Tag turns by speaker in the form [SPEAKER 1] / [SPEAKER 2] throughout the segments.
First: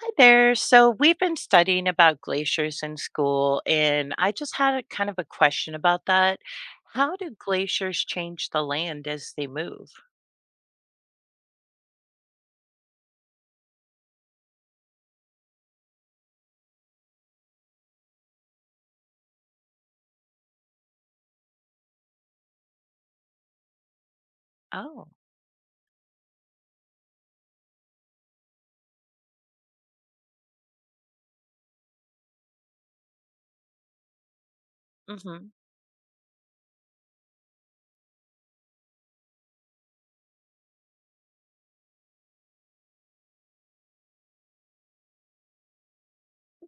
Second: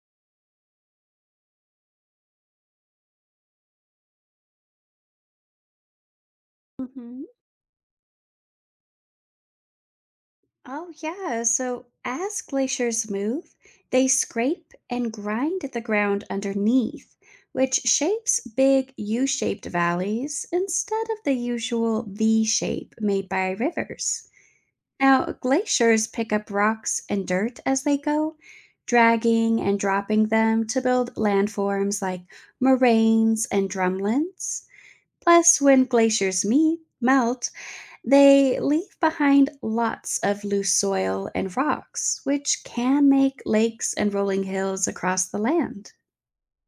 [SPEAKER 1] Hi there. So we've been studying about glaciers in school, and I just had a kind of a question about that. How
[SPEAKER 2] Hmm.
[SPEAKER 1] do glaciers change the land as they move?
[SPEAKER 2] Oh, yeah. So as glaciers move, they scrape and grind at the ground underneath, which shapes big U shaped valleys instead of the usual V shape made by rivers.
[SPEAKER 1] Oh,
[SPEAKER 2] Now, glaciers pick up rocks and dirt as they go, dragging and dropping them to build landforms like moraines and drumlins.
[SPEAKER 1] hmm.
[SPEAKER 2] Plus, when glaciers melt, they leave behind lots of loose soil and rocks, which can make lakes and rolling hills across the land.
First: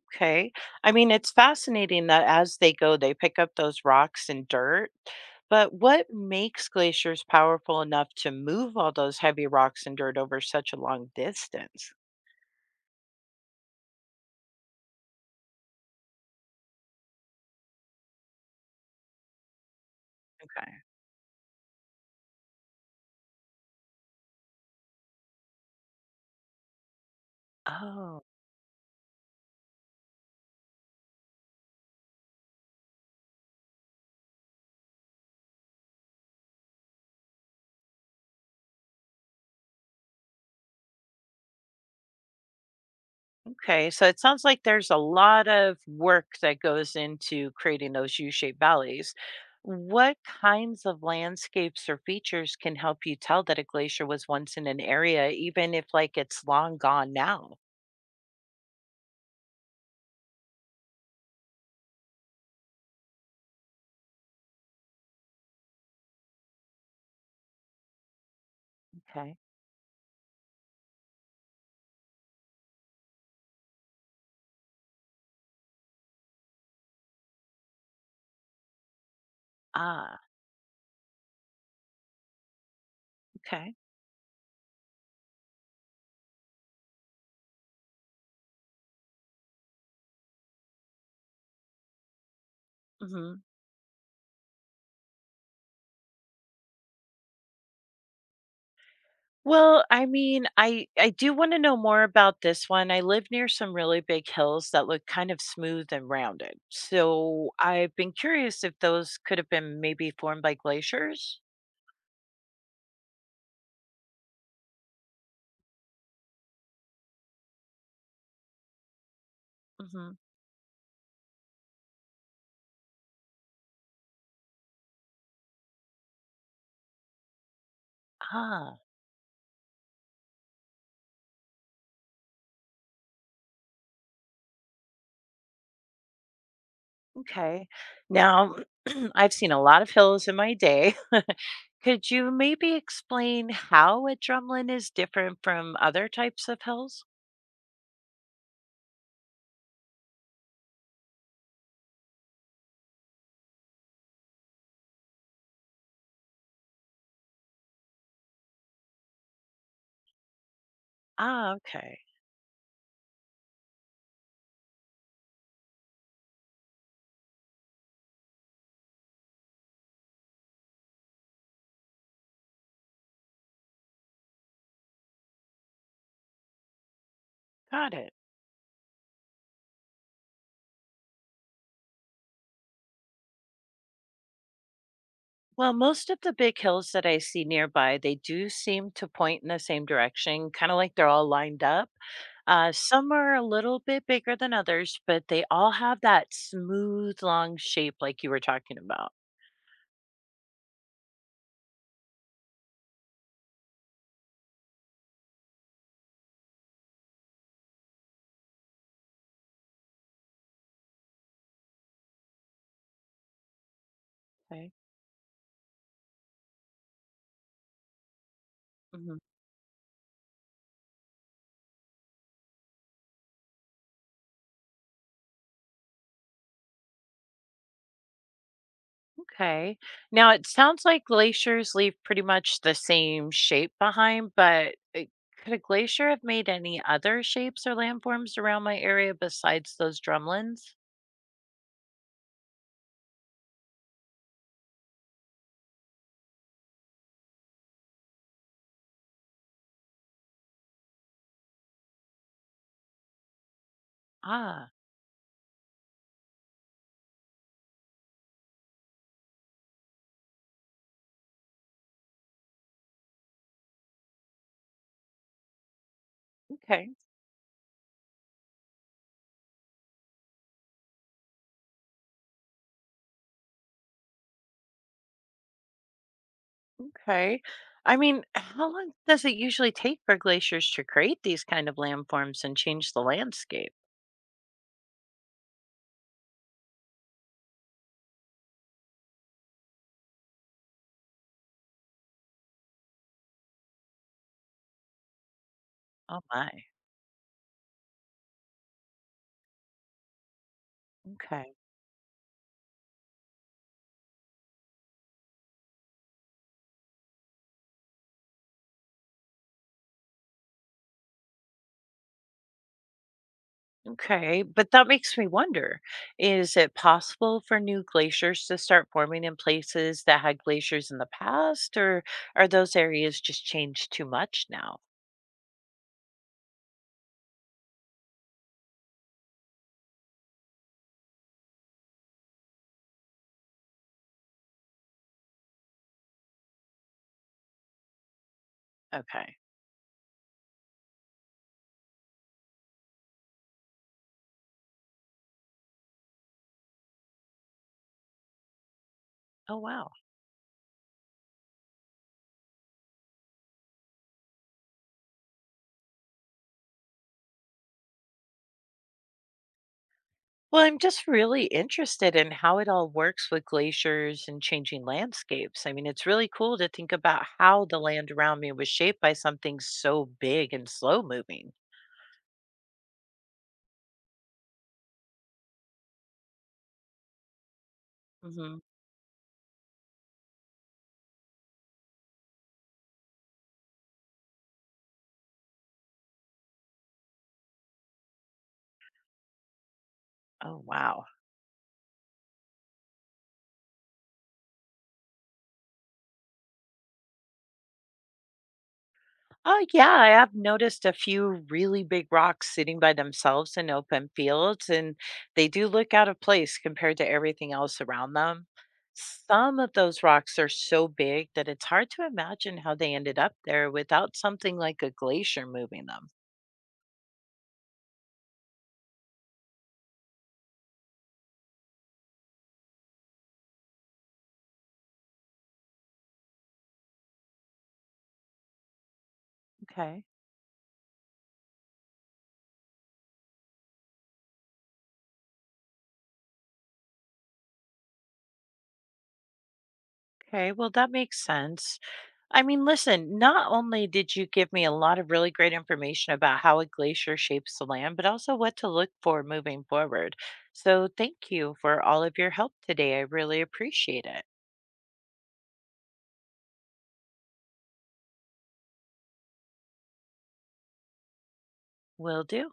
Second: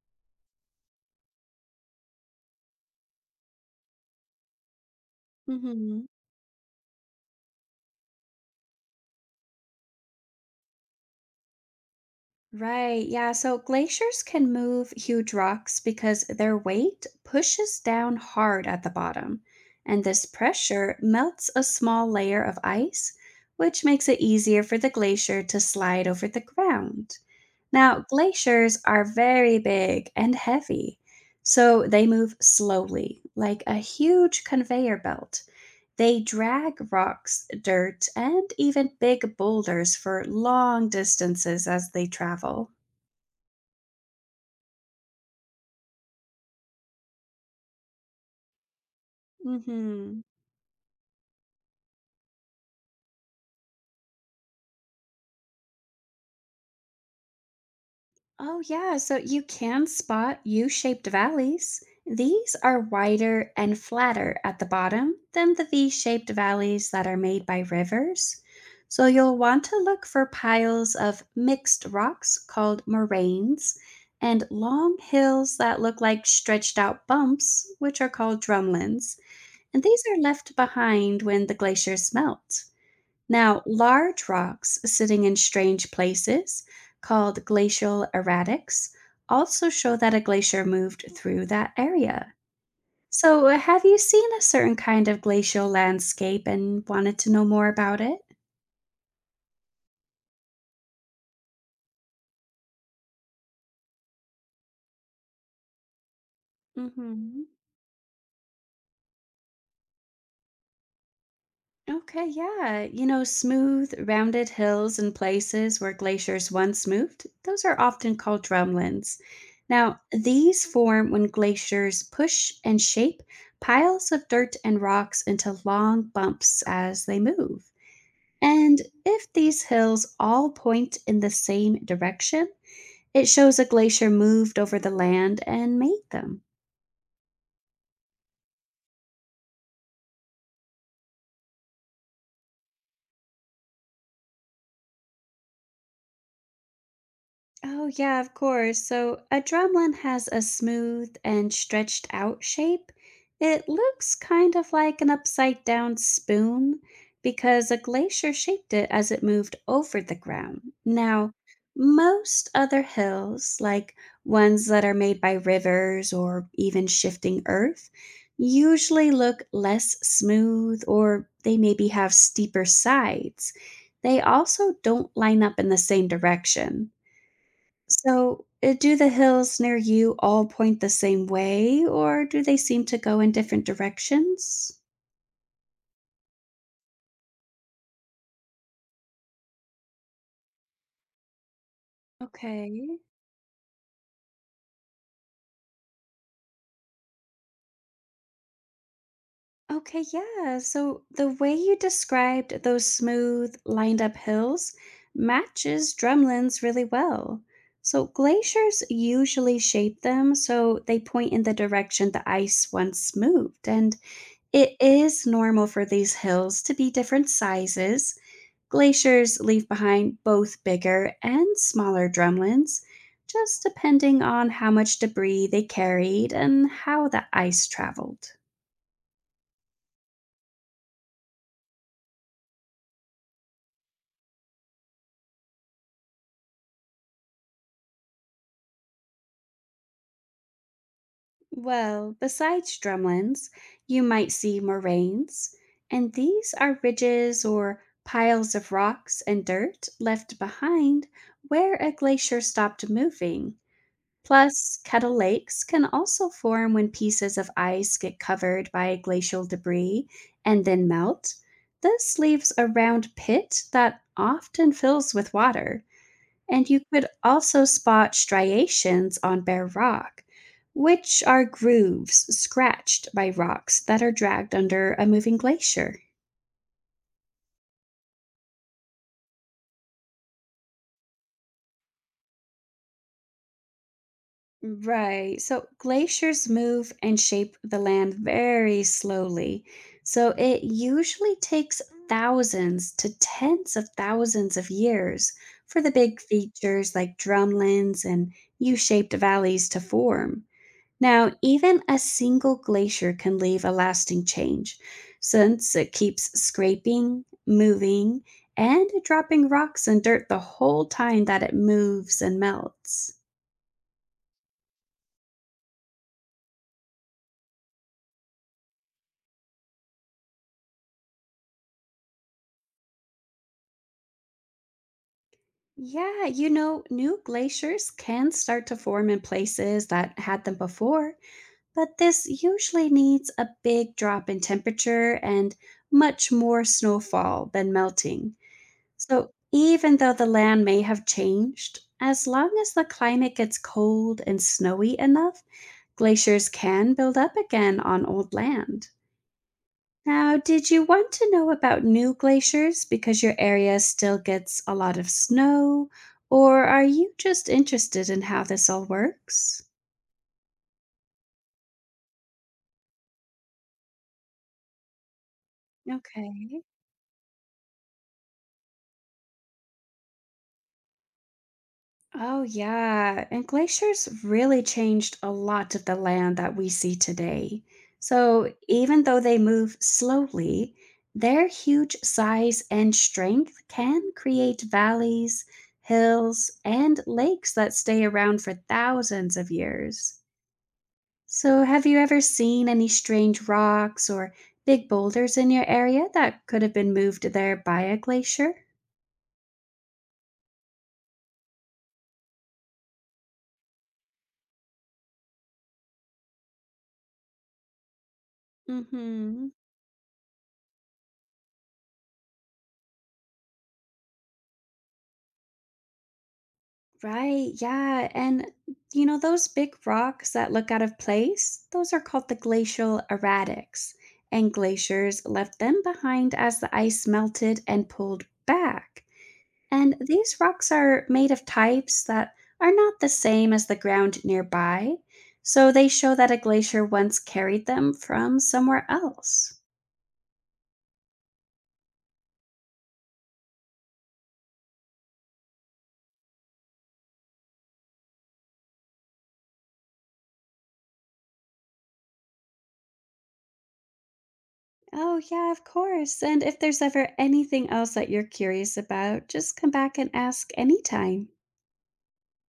[SPEAKER 1] Okay. I mean, it's fascinating that as they go, they pick up those rocks and dirt. But
[SPEAKER 2] Hmm.
[SPEAKER 1] what makes glaciers powerful enough to move all those heavy rocks and dirt over such a long distance?
[SPEAKER 2] Right, yeah. So glaciers can move huge rocks because their weight pushes down hard at the bottom, and this
[SPEAKER 1] Okay.
[SPEAKER 2] pressure melts a small layer of ice, which makes it easier for the glacier to slide over the ground. Now,
[SPEAKER 1] Oh,
[SPEAKER 2] glaciers are very big and heavy, so they move slowly, like a huge conveyor belt. They drag rocks, dirt, and even big boulders for long distances as they travel.
[SPEAKER 1] okay. So it sounds like there's a lot of work that goes into creating those U shaped valleys. What
[SPEAKER 2] Hmm.
[SPEAKER 1] kinds of landscapes or features can help you tell that a glacier was once in an area, even if it's long gone now?
[SPEAKER 2] Oh, yeah. So you can spot U shaped valleys. These are wider and flatter at the bottom than the V shaped valleys that are made by rivers. So
[SPEAKER 1] Okay.
[SPEAKER 2] you'll want to look for piles of mixed rocks called moraines and long hills that look like stretched out bumps, which are called drumlins. And these
[SPEAKER 1] Ah,
[SPEAKER 2] are left behind when the glaciers melt. Now,
[SPEAKER 1] okay.
[SPEAKER 2] large rocks sitting in strange places, called glacial erratics, also show that a glacier moved through that area.
[SPEAKER 1] Hmm.
[SPEAKER 2] So, have you seen a certain kind of glacial landscape and wanted to know more about it?
[SPEAKER 1] Well, I mean, I do wanna know more about this one. I live near some really big hills that look kind of smooth and rounded.
[SPEAKER 2] Hmm.
[SPEAKER 1] So I've been curious if those could have been maybe formed by glaciers?
[SPEAKER 2] Okay, yeah. You know, smooth, rounded hills and places where glaciers once moved, those are often called drumlins. Now,
[SPEAKER 1] Mhm.
[SPEAKER 2] these form when glaciers push and shape piles of dirt and rocks into long bumps as they move.
[SPEAKER 1] Ah,
[SPEAKER 2] And if these hills all point in the same direction, it shows a glacier moved over the land and made them.
[SPEAKER 1] okay. Now, I've seen a lot of hills in my day. Could you maybe explain how a drumlin is different from other types of hills?
[SPEAKER 2] Oh, yeah, of course. So a drumlin has a smooth and stretched out shape. It looks kind of like an upside down spoon because a glacier shaped it as it moved over the ground. Now,
[SPEAKER 1] Ah, okay.
[SPEAKER 2] most other hills, like ones that are made by rivers or even shifting earth, usually look less smooth or they maybe have steeper sides. They also don't line up in the same direction.
[SPEAKER 1] Got it.
[SPEAKER 2] So, do the hills near you all point the same way, or do they seem to go in different directions?
[SPEAKER 1] Well, most of the big hills that I see nearby, they do seem to point in the same direction, kind of like they're all lined up.
[SPEAKER 2] Okay.
[SPEAKER 1] Some are a little bit bigger than others, but they all have that smooth, long shape like you were talking about.
[SPEAKER 2] Okay, yeah. So the way you described those smooth, lined up hills matches drumlins really well. So glaciers usually shape them so they point in the direction the ice once moved. And
[SPEAKER 1] Okay.
[SPEAKER 2] it is normal for these hills to be different sizes.
[SPEAKER 1] Mhm.
[SPEAKER 2] Glaciers leave behind both bigger and smaller drumlins, just depending on how much debris they carried and how the ice traveled.
[SPEAKER 1] Okay. Now it sounds like glaciers leave pretty much the same shape behind, but could a glacier have made any other shapes or landforms around my area besides those drumlins?
[SPEAKER 2] Well, besides drumlins, you might see moraines, and these are ridges or piles of rocks and dirt left behind where a glacier stopped moving.
[SPEAKER 1] Ah,
[SPEAKER 2] Plus, kettle lakes can also form when pieces of ice get covered by glacial debris and then melt. This leaves a round pit that often fills with water. And you
[SPEAKER 1] okay.
[SPEAKER 2] could also spot striations on bare rock, which are grooves scratched by rocks that are dragged under a moving glacier.
[SPEAKER 1] Okay. I mean, how long does it usually take for glaciers to create these kind of landforms and change the landscape?
[SPEAKER 2] Right. So glaciers move and shape the land very slowly. So it usually takes thousands to tens of thousands of years for the
[SPEAKER 1] Oh
[SPEAKER 2] big
[SPEAKER 1] my.
[SPEAKER 2] features like drumlins and U shaped valleys to form. Now,
[SPEAKER 1] Okay.
[SPEAKER 2] even a single glacier can leave a lasting change, since it keeps scraping, moving, and dropping rocks and dirt the whole time that it moves and melts.
[SPEAKER 1] Okay. But that makes me wonder, is it possible for new glaciers to start forming in places that had glaciers in the past, or are those areas just changed too much now?
[SPEAKER 2] Yeah, you know, new glaciers can start to form in places that had them before, but this usually needs a big drop in temperature and much more snowfall than melting. So,
[SPEAKER 1] Okay.
[SPEAKER 2] even though the land may have changed, as long as the climate gets cold and snowy enough, glaciers can build up again on old land.
[SPEAKER 1] Oh wow.
[SPEAKER 2] Now, did you want to know about new glaciers because your area still gets a lot of snow, or are you just interested in how this all works?
[SPEAKER 1] Well, I'm just really interested in how it all works with glaciers and changing landscapes. I mean, it's really cool
[SPEAKER 2] Okay.
[SPEAKER 1] to think about how the land around me was shaped by something so big and slow moving.
[SPEAKER 2] Oh, yeah. And glaciers really changed a lot of the land that we see today. So,
[SPEAKER 1] Hmm.
[SPEAKER 2] even though they move slowly, their huge size and strength can create valleys, hills, and lakes that stay around for thousands of years.
[SPEAKER 1] Oh, wow.
[SPEAKER 2] So, have you ever seen any strange rocks or big boulders in your area that could have been moved there by a glacier?
[SPEAKER 1] Oh, yeah. I have noticed a few really big rocks sitting by themselves in open fields, and they do look out of place compared to everything else around them.
[SPEAKER 2] Mm-hmm.
[SPEAKER 1] Some of those rocks are so big that it's hard to imagine how they ended up there without something like a glacier moving them.
[SPEAKER 2] Right, yeah. And you know, those big rocks that look out of place, those are called the glacial erratics. And glaciers left them behind as the ice melted and pulled back. And
[SPEAKER 1] Okay.
[SPEAKER 2] these rocks are made of types that are not the same as the ground nearby, so they show that a glacier once carried them from somewhere else.
[SPEAKER 1] Okay. Well, that makes sense. I mean, listen, not only did you give me a lot of really great information about how a glacier shapes the land, but also what to look for moving forward. So, thank you for all of your help today. I really appreciate it.
[SPEAKER 2] Oh, yeah, of course. And if there's ever anything else that you're curious about, just come back and ask anytime.
[SPEAKER 1] Will do.